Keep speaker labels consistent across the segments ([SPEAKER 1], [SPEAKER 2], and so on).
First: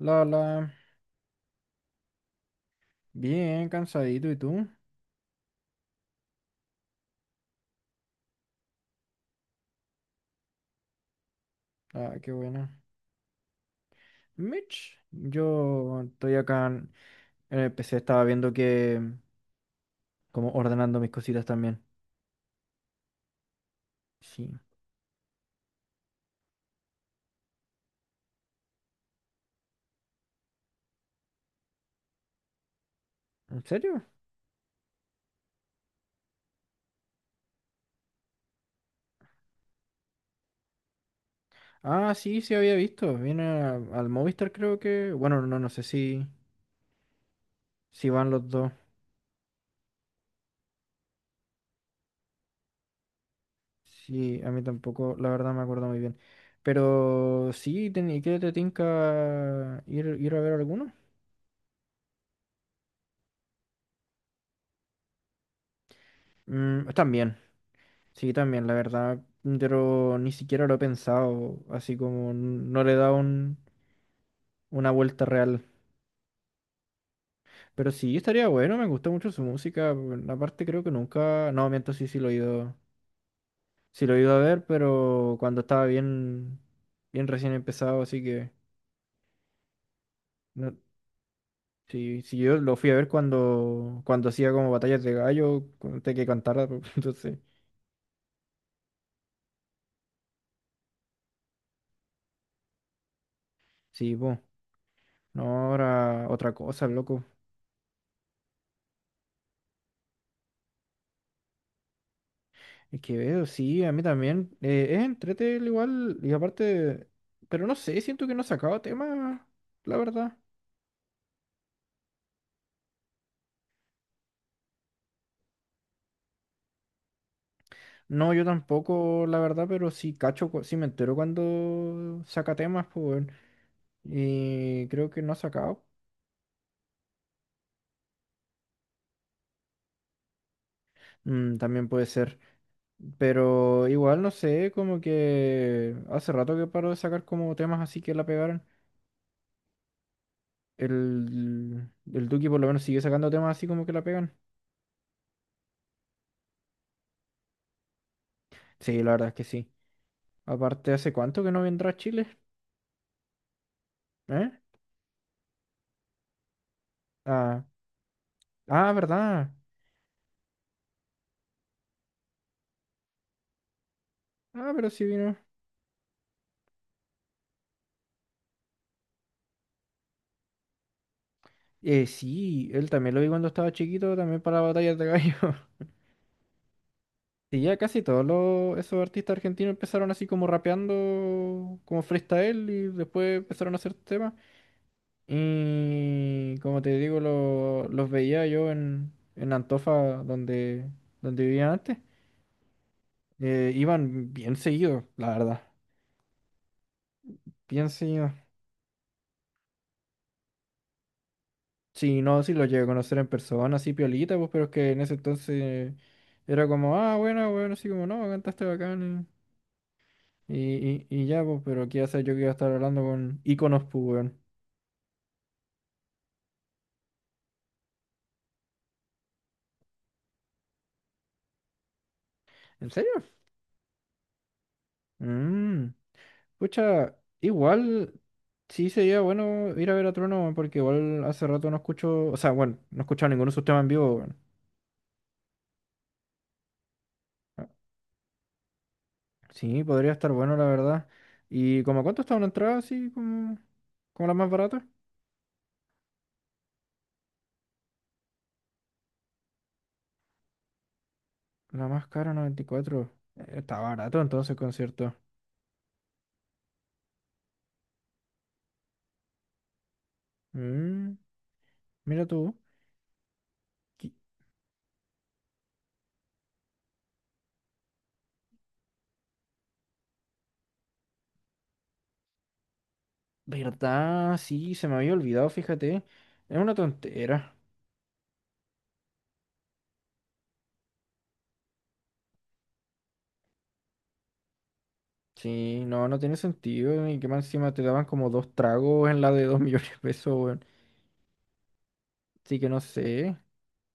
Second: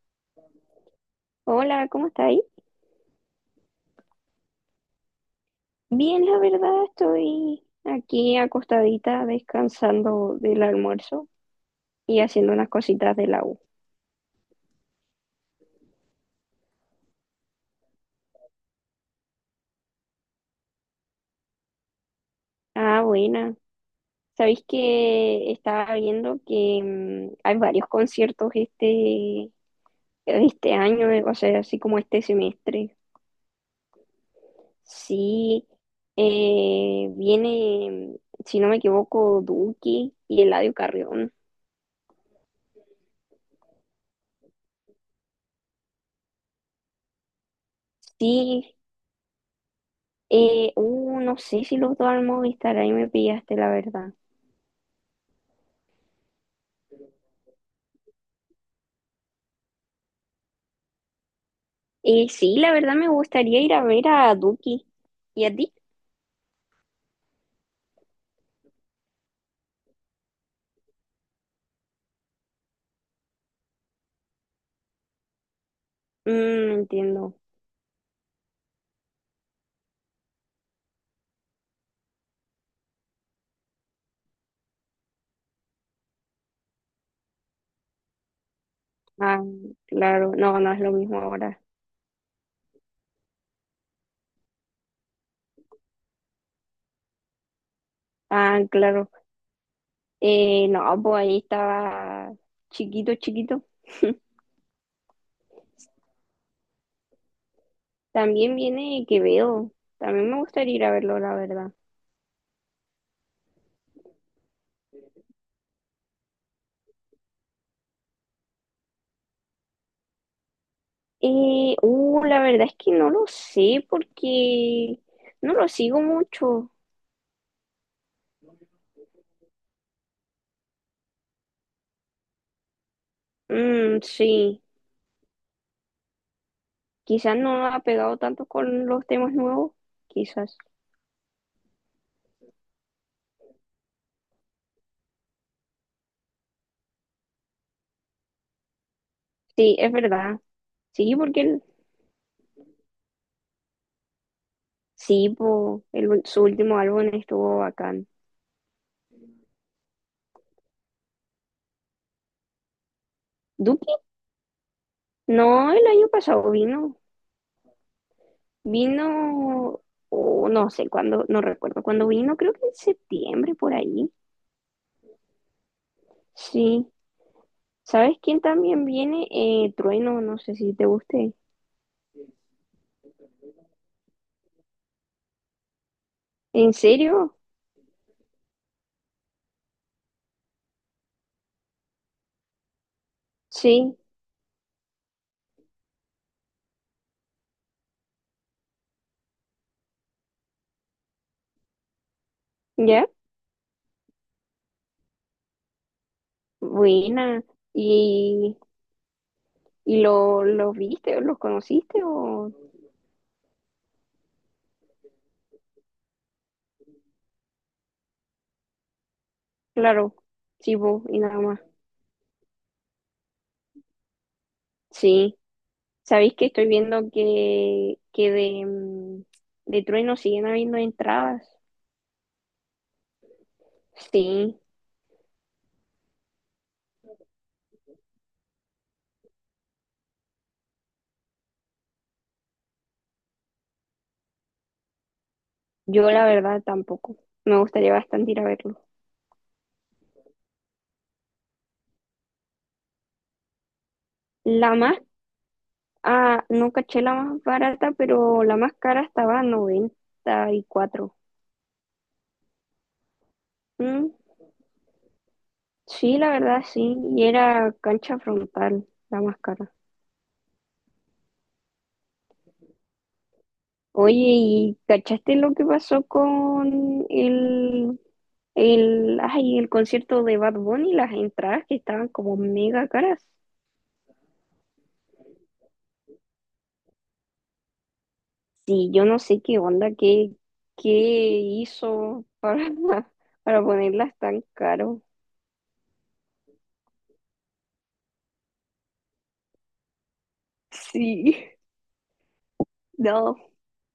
[SPEAKER 1] La, la,
[SPEAKER 2] Hola, ¿cómo está ahí?
[SPEAKER 1] Bien cansadito, ¿y tú?
[SPEAKER 2] Bien, la verdad, estoy aquí acostadita descansando del almuerzo
[SPEAKER 1] Ah,
[SPEAKER 2] y
[SPEAKER 1] qué
[SPEAKER 2] haciendo unas
[SPEAKER 1] bueno.
[SPEAKER 2] cositas de la U.
[SPEAKER 1] Mitch, yo estoy acá en el PC, estaba viendo que, como ordenando mis cositas también.
[SPEAKER 2] Ah, buena.
[SPEAKER 1] Sí,
[SPEAKER 2] Sabéis que estaba viendo que hay varios conciertos este año, o sea, así como este semestre.
[SPEAKER 1] ¿en serio?
[SPEAKER 2] Sí, viene, si no me equivoco, Duki y Eladio Carrión.
[SPEAKER 1] Ah, sí, sí había visto. Viene al Movistar, creo que. Bueno, no, no sé si, van los dos.
[SPEAKER 2] Sí, no sé si los dos al Movistar, ahí me pillaste, la verdad.
[SPEAKER 1] Sí, a mí tampoco, la verdad me acuerdo muy bien. Pero sí, ¿y qué te tinca ir a ver alguno?
[SPEAKER 2] Sí, la verdad me gustaría ir a ver a Duki. ¿Y a ti?
[SPEAKER 1] Están bien, sí, también, la verdad, pero ni siquiera lo he pensado, así como no le he dado una vuelta real.
[SPEAKER 2] Mm, entiendo.
[SPEAKER 1] Pero sí, estaría bueno, me gusta mucho su música. Bueno, aparte creo que nunca, no, miento, sí, sí lo he ido a ver, pero cuando estaba bien, bien recién empezado, así que
[SPEAKER 2] Ah, claro. No, no
[SPEAKER 1] no,
[SPEAKER 2] es lo mismo ahora.
[SPEAKER 1] sí, sí, yo lo fui a ver cuando hacía como batallas de gallo, antes que cantara, entonces,
[SPEAKER 2] Ah, claro. No, pues ahí estaba chiquito, chiquito.
[SPEAKER 1] sí, pues, no, ahora otra cosa, loco.
[SPEAKER 2] También viene Quevedo. También me gustaría ir a verlo, la verdad.
[SPEAKER 1] Es que veo, sí, a mí también. Es entrete el igual, y aparte, pero no sé, siento que no he sacado tema, la verdad.
[SPEAKER 2] La verdad es que no lo sé porque no lo sigo mucho.
[SPEAKER 1] No, yo tampoco, la verdad, pero sí cacho, sí me entero cuando saca temas, pues, weón.
[SPEAKER 2] Mm, sí,
[SPEAKER 1] Y creo que no ha sacado.
[SPEAKER 2] quizás no ha pegado tanto con los temas nuevos, quizás.
[SPEAKER 1] También puede ser. Pero igual, no sé, como que hace rato que paró de sacar como temas así que la pegaron.
[SPEAKER 2] Sí, es verdad. Sí, porque
[SPEAKER 1] El Duki por lo menos sigue sacando temas así como que la pegan.
[SPEAKER 2] Sí, po, el su último álbum estuvo bacán.
[SPEAKER 1] Sí, la verdad es que sí. Aparte, ¿hace cuánto que no vendrá a Chile?
[SPEAKER 2] ¿Duki?
[SPEAKER 1] ¿Eh?
[SPEAKER 2] No, el año pasado vino.
[SPEAKER 1] Ah, ah, ¿verdad?
[SPEAKER 2] Vino, o no sé cuándo, no recuerdo cuándo vino, creo que en septiembre por ahí.
[SPEAKER 1] Ah, pero sí vino.
[SPEAKER 2] Sí. ¿Sabes quién también viene? Trueno, no sé si te guste.
[SPEAKER 1] Sí, él también lo vi cuando estaba chiquito, también para batallas de gallo.
[SPEAKER 2] ¿En serio?
[SPEAKER 1] Sí, ya casi todos esos artistas argentinos empezaron así como rapeando, como freestyle, y después empezaron a hacer
[SPEAKER 2] Sí,
[SPEAKER 1] temas. Y como te digo, los veía yo en Antofa, donde, donde vivía antes.
[SPEAKER 2] ¿ya?
[SPEAKER 1] Iban bien seguidos, la verdad.
[SPEAKER 2] Buena.
[SPEAKER 1] Bien seguidos.
[SPEAKER 2] ¿Y, y lo, los viste o los conociste?
[SPEAKER 1] Sí, no,
[SPEAKER 2] O...
[SPEAKER 1] sí lo llegué a conocer en persona, así piolita, pues, pero es que en ese entonces era como, ah, bueno, bueno, así como, no, cantaste bacán.
[SPEAKER 2] Claro, sí, po,
[SPEAKER 1] eh, Y,
[SPEAKER 2] y
[SPEAKER 1] y, y
[SPEAKER 2] nada
[SPEAKER 1] ya, pues,
[SPEAKER 2] más.
[SPEAKER 1] pero qué hacer yo que iba a estar hablando con íconos, pues, weón.
[SPEAKER 2] Sí. Sabéis que estoy viendo que de, de Trueno siguen habiendo entradas.
[SPEAKER 1] ¿En serio?
[SPEAKER 2] Sí,
[SPEAKER 1] Mmm. Pucha, igual sí sería bueno ir a ver a Trueno, weón, porque igual hace rato no escucho, o sea, bueno, no he escuchado ninguno de sus temas en vivo, weón.
[SPEAKER 2] yo la verdad tampoco. Me gustaría bastante ir a verlo.
[SPEAKER 1] Sí, podría estar bueno, la verdad. ¿Y como cuánto está una entrada así, como la más
[SPEAKER 2] La
[SPEAKER 1] barata?
[SPEAKER 2] más, ah, no caché la más barata, pero la más cara estaba a 94.
[SPEAKER 1] La más cara, 94. Está
[SPEAKER 2] Mm,
[SPEAKER 1] barato entonces el concierto.
[SPEAKER 2] sí, la verdad sí. Y era cancha frontal, la más cara.
[SPEAKER 1] Mm, mira tú. Qui-
[SPEAKER 2] Oye, ¿y cachaste lo que pasó con ay, el concierto de Bad Bunny? Las entradas que estaban como mega caras.
[SPEAKER 1] ¿Verdad? Sí, se me había olvidado, fíjate. Es una tontera.
[SPEAKER 2] Sí, yo no sé qué onda, qué hizo para, para ponerlas tan caro.
[SPEAKER 1] Sí, no, no tiene sentido. Y que más encima te daban como dos tragos en la de 2 millones de pesos, weón.
[SPEAKER 2] Sí,
[SPEAKER 1] Así que no sé.
[SPEAKER 2] no,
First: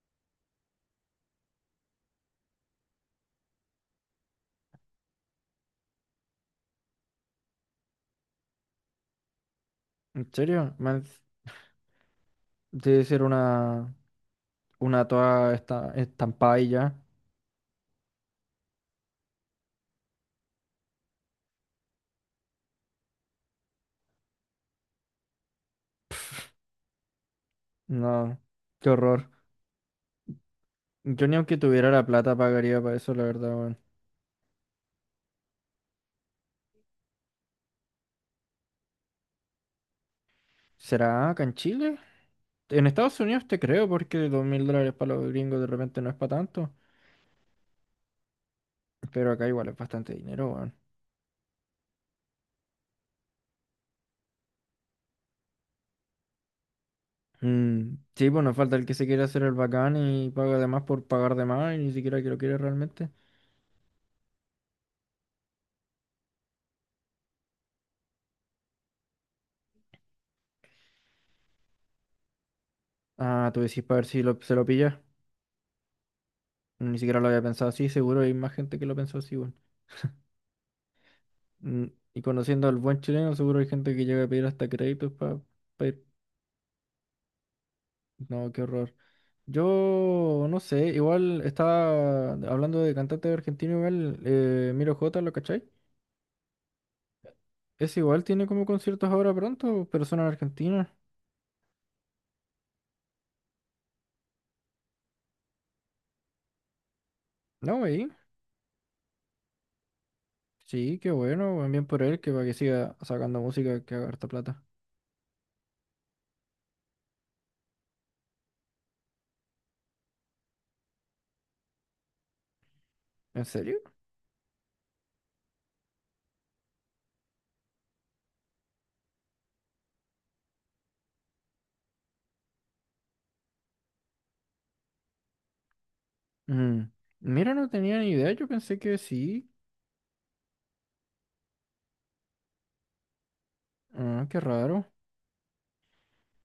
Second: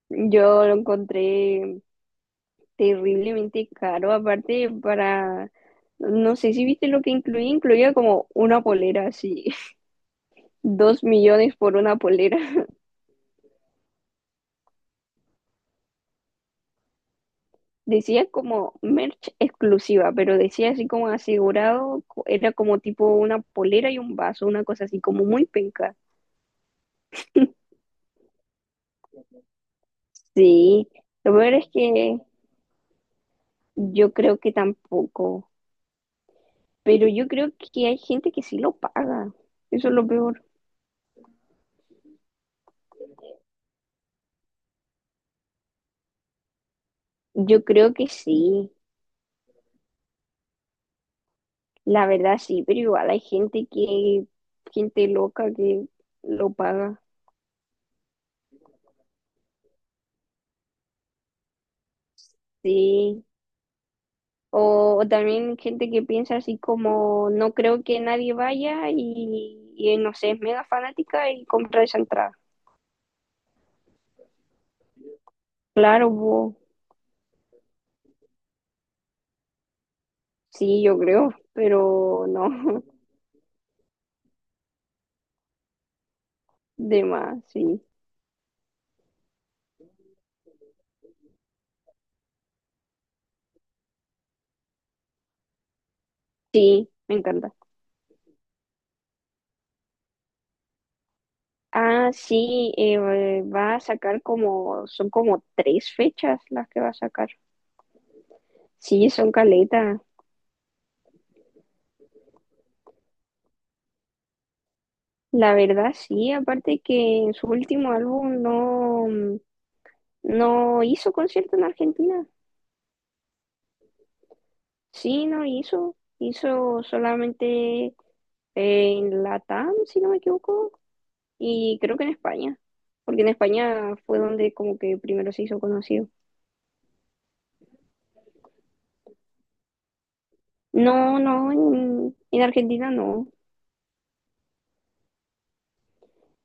[SPEAKER 2] yo lo encontré terriblemente caro. Aparte, para, no sé si viste lo que incluía, incluía como una polera, sí,
[SPEAKER 1] En serio,
[SPEAKER 2] dos
[SPEAKER 1] más
[SPEAKER 2] millones por una polera.
[SPEAKER 1] debe ser una toda esta, estampada y ya.
[SPEAKER 2] Decía como merch exclusiva, pero decía así como asegurado, era como tipo una polera y un vaso, una cosa así como muy penca.
[SPEAKER 1] No, qué horror.
[SPEAKER 2] Sí.
[SPEAKER 1] Yo
[SPEAKER 2] Lo
[SPEAKER 1] ni
[SPEAKER 2] peor
[SPEAKER 1] aunque
[SPEAKER 2] es
[SPEAKER 1] tuviera la
[SPEAKER 2] que
[SPEAKER 1] plata pagaría para eso, la verdad, weón.
[SPEAKER 2] Yo creo que tampoco, pero yo creo que hay gente que sí lo paga. Eso es lo peor.
[SPEAKER 1] ¿Será acá en Chile? En Estados Unidos te creo porque $2.000 para los gringos de repente no es para tanto,
[SPEAKER 2] Yo creo que sí,
[SPEAKER 1] pero acá igual es bastante dinero, weón.
[SPEAKER 2] la verdad sí, pero igual hay gente que, gente loca que lo paga,
[SPEAKER 1] Mm, sí, pues nos falta el que se quiere hacer el bacán y paga de más por pagar de más y ni siquiera que lo quiere realmente.
[SPEAKER 2] sí. O también gente que piensa así como, no creo que nadie vaya y no sé, es mega fanática y compra esa entrada.
[SPEAKER 1] Ah, tú decís para ver si se lo pilla.
[SPEAKER 2] Claro, po,
[SPEAKER 1] Ni siquiera lo había pensado así, seguro hay más gente que lo pensó así, weón.
[SPEAKER 2] sí, yo creo,
[SPEAKER 1] Mm, y
[SPEAKER 2] pero
[SPEAKER 1] conociendo al
[SPEAKER 2] no,
[SPEAKER 1] buen chileno, seguro hay gente que llega a pedir hasta créditos para ir.
[SPEAKER 2] de más, sí.
[SPEAKER 1] No, qué horror. Yo no sé, igual estaba hablando de cantante argentino, igual, Miro J, ¿lo cachai?
[SPEAKER 2] Sí, me encanta.
[SPEAKER 1] Es igual, tiene como conciertos ahora pronto, pero son en Argentina.
[SPEAKER 2] Ah, sí, va a sacar como, son como tres fechas las que va a sacar.
[SPEAKER 1] No, güey.
[SPEAKER 2] Sí, son caleta.
[SPEAKER 1] Sí, qué bueno, weón, bien por él, que para que siga sacando música que haga harta plata.
[SPEAKER 2] La verdad, sí, aparte que en su último álbum no, no hizo concierto en Argentina.
[SPEAKER 1] ¿En serio?
[SPEAKER 2] Sí, no hizo. Hizo solamente en Latam, si no me equivoco, y creo que en España, porque en España fue donde como que primero se hizo conocido.
[SPEAKER 1] Mm, Mira, no tenía ni idea, yo pensé que sí.
[SPEAKER 2] No, no, en Argentina no.
[SPEAKER 1] Ah, qué raro.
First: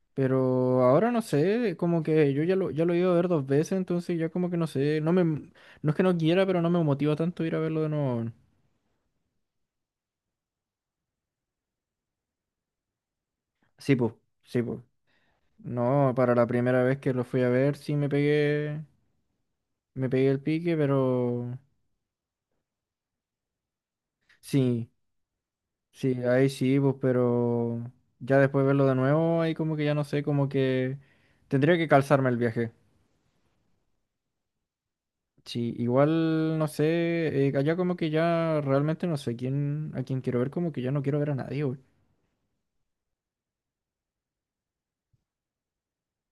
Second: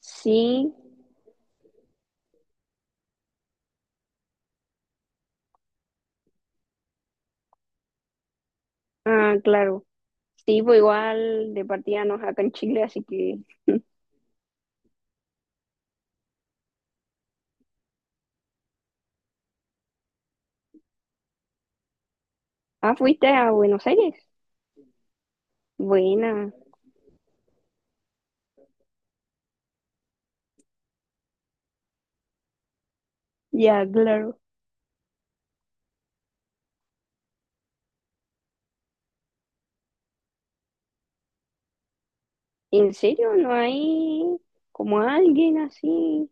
[SPEAKER 2] Sí,
[SPEAKER 1] Pero ahora no sé, como que yo ya lo he ido a ver dos veces, entonces ya como que no sé, no me, no es que no quiera, pero no me motiva tanto ir a verlo de nuevo.
[SPEAKER 2] ah, claro. Sí, pues igual de partida no es acá en Chile, así que...
[SPEAKER 1] Sí, pues, sí, pues. No, para la primera vez que lo fui a ver sí me pegué el pique, pero
[SPEAKER 2] Ah, fuiste a Buenos Aires.
[SPEAKER 1] sí. Sí, ahí
[SPEAKER 2] Buena.
[SPEAKER 1] sí, pues, pero ya después de verlo de nuevo, ahí como que ya no sé, como que tendría que calzarme el viaje.
[SPEAKER 2] Ya, claro.
[SPEAKER 1] Sí, igual no sé, allá como que ya realmente no sé a quién quiero ver, como que ya no quiero ver a nadie, güey.
[SPEAKER 2] ¿En serio? ¿No hay como alguien así?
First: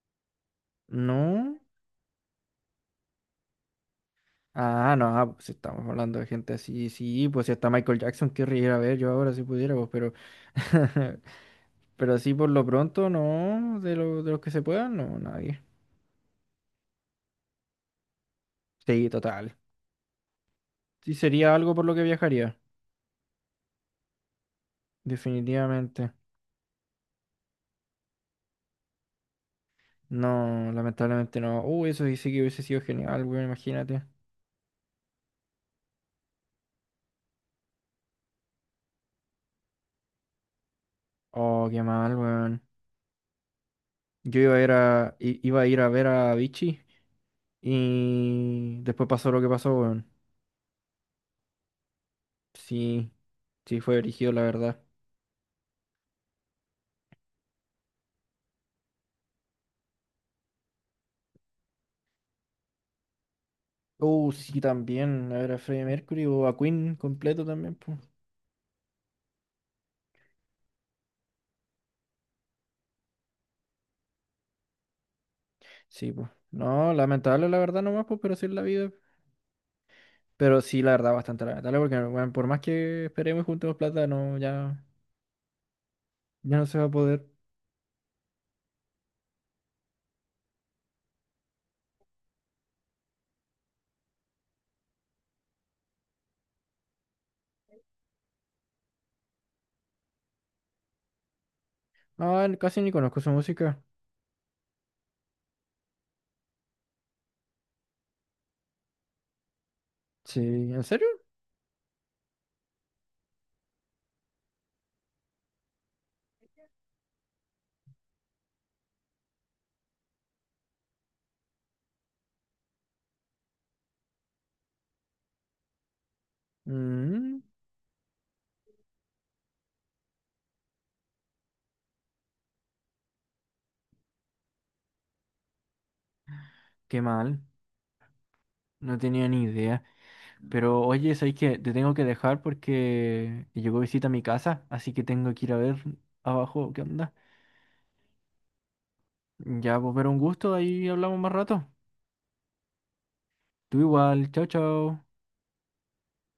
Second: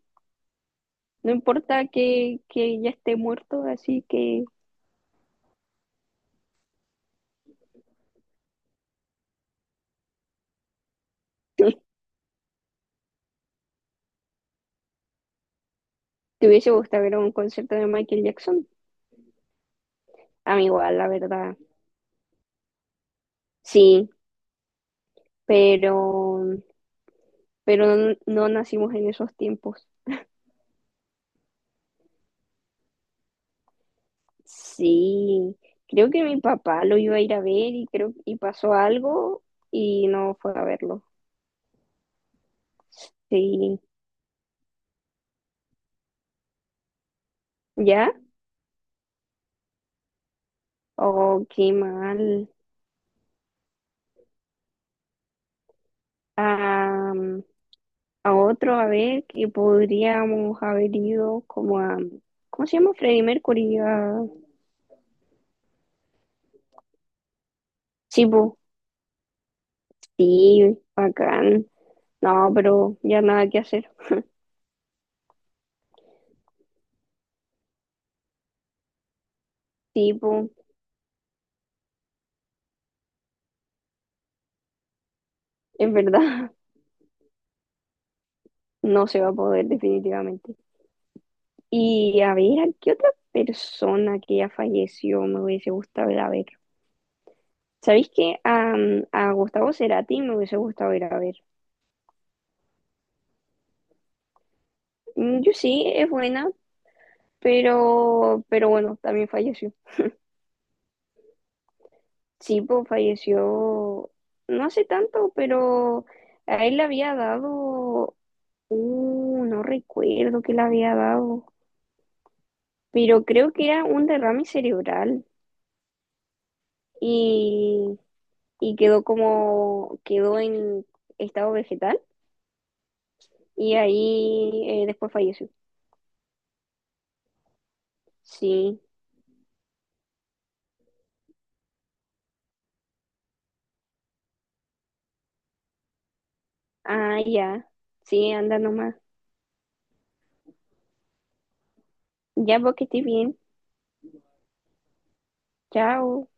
[SPEAKER 2] No
[SPEAKER 1] ¿No?
[SPEAKER 2] importa que ya esté muerto, así que...
[SPEAKER 1] Ah, no, pues estamos hablando de gente así, sí, pues si hasta Michael Jackson querría ir a ver yo ahora si pudiera, pues, pero, pero así por lo pronto, no, de los que se puedan, no, nadie.
[SPEAKER 2] ¿Te hubiese gustado ver un concierto de Michael Jackson?
[SPEAKER 1] Sí, total.
[SPEAKER 2] A mí igual, la
[SPEAKER 1] Sí, sería
[SPEAKER 2] verdad.
[SPEAKER 1] algo por lo que viajaría,
[SPEAKER 2] Sí,
[SPEAKER 1] definitivamente.
[SPEAKER 2] pero... Pero no, no nacimos en esos tiempos.
[SPEAKER 1] No, lamentablemente no. Uy, eso sí sí que hubiese sido genial, weón, imagínate.
[SPEAKER 2] Sí, creo que mi papá lo iba a ir a ver y creo y pasó algo y no fue a verlo.
[SPEAKER 1] Oh, qué mal, weón.
[SPEAKER 2] Sí,
[SPEAKER 1] Yo iba a ir a ver a Vichy
[SPEAKER 2] ¿ya?
[SPEAKER 1] y después pasó lo que pasó, weón.
[SPEAKER 2] Oh, qué mal.
[SPEAKER 1] Sí, sí fue erigido, la verdad.
[SPEAKER 2] A, a otro, a ver, que podríamos haber ido como a, ¿cómo se llama? Freddie Mercury. A...
[SPEAKER 1] Sí, también. A ver a Freddie Mercury o a Queen completo también, pues.
[SPEAKER 2] Sí, po. Sí, bacán. No, pero ya nada que hacer.
[SPEAKER 1] Sí, pues. No, lamentable, la verdad, nomás, pues, pero sí es la vida.
[SPEAKER 2] Sí, po,
[SPEAKER 1] Pero sí, la verdad, bastante lamentable, porque, weón, por más que esperemos y juntemos plata, no, ya,
[SPEAKER 2] es verdad,
[SPEAKER 1] ya no se va a poder.
[SPEAKER 2] no se va a poder definitivamente. Y a ver, ¿a qué otra persona que ya falleció me hubiese gustado ir a ver? ¿Sabéis que a Gustavo Cerati me hubiese gustado ir a ver?
[SPEAKER 1] No, casi ni conozco su música.
[SPEAKER 2] Mm, yo sí, es buena, pero bueno, también falleció.
[SPEAKER 1] Sí, ¿en serio?
[SPEAKER 2] Sí, pues falleció no hace tanto, pero a él le había dado, no recuerdo qué le había dado, pero creo que era un derrame cerebral
[SPEAKER 1] Mm,
[SPEAKER 2] y, y quedó como, quedó en estado vegetal. Y ahí después falleció.
[SPEAKER 1] qué mal,
[SPEAKER 2] Sí.
[SPEAKER 1] no tenía ni idea. Pero oye, ¿sabes que te tengo que dejar porque llegó visita a mi casa? Así que tengo que ir a ver abajo qué onda.
[SPEAKER 2] Ah, ya. Sí, anda nomás.
[SPEAKER 1] Ya, pues, pero un gusto, ahí hablamos más rato.
[SPEAKER 2] Ya, vos que estés bien.
[SPEAKER 1] Tú igual, chao, chao.
[SPEAKER 2] Chao.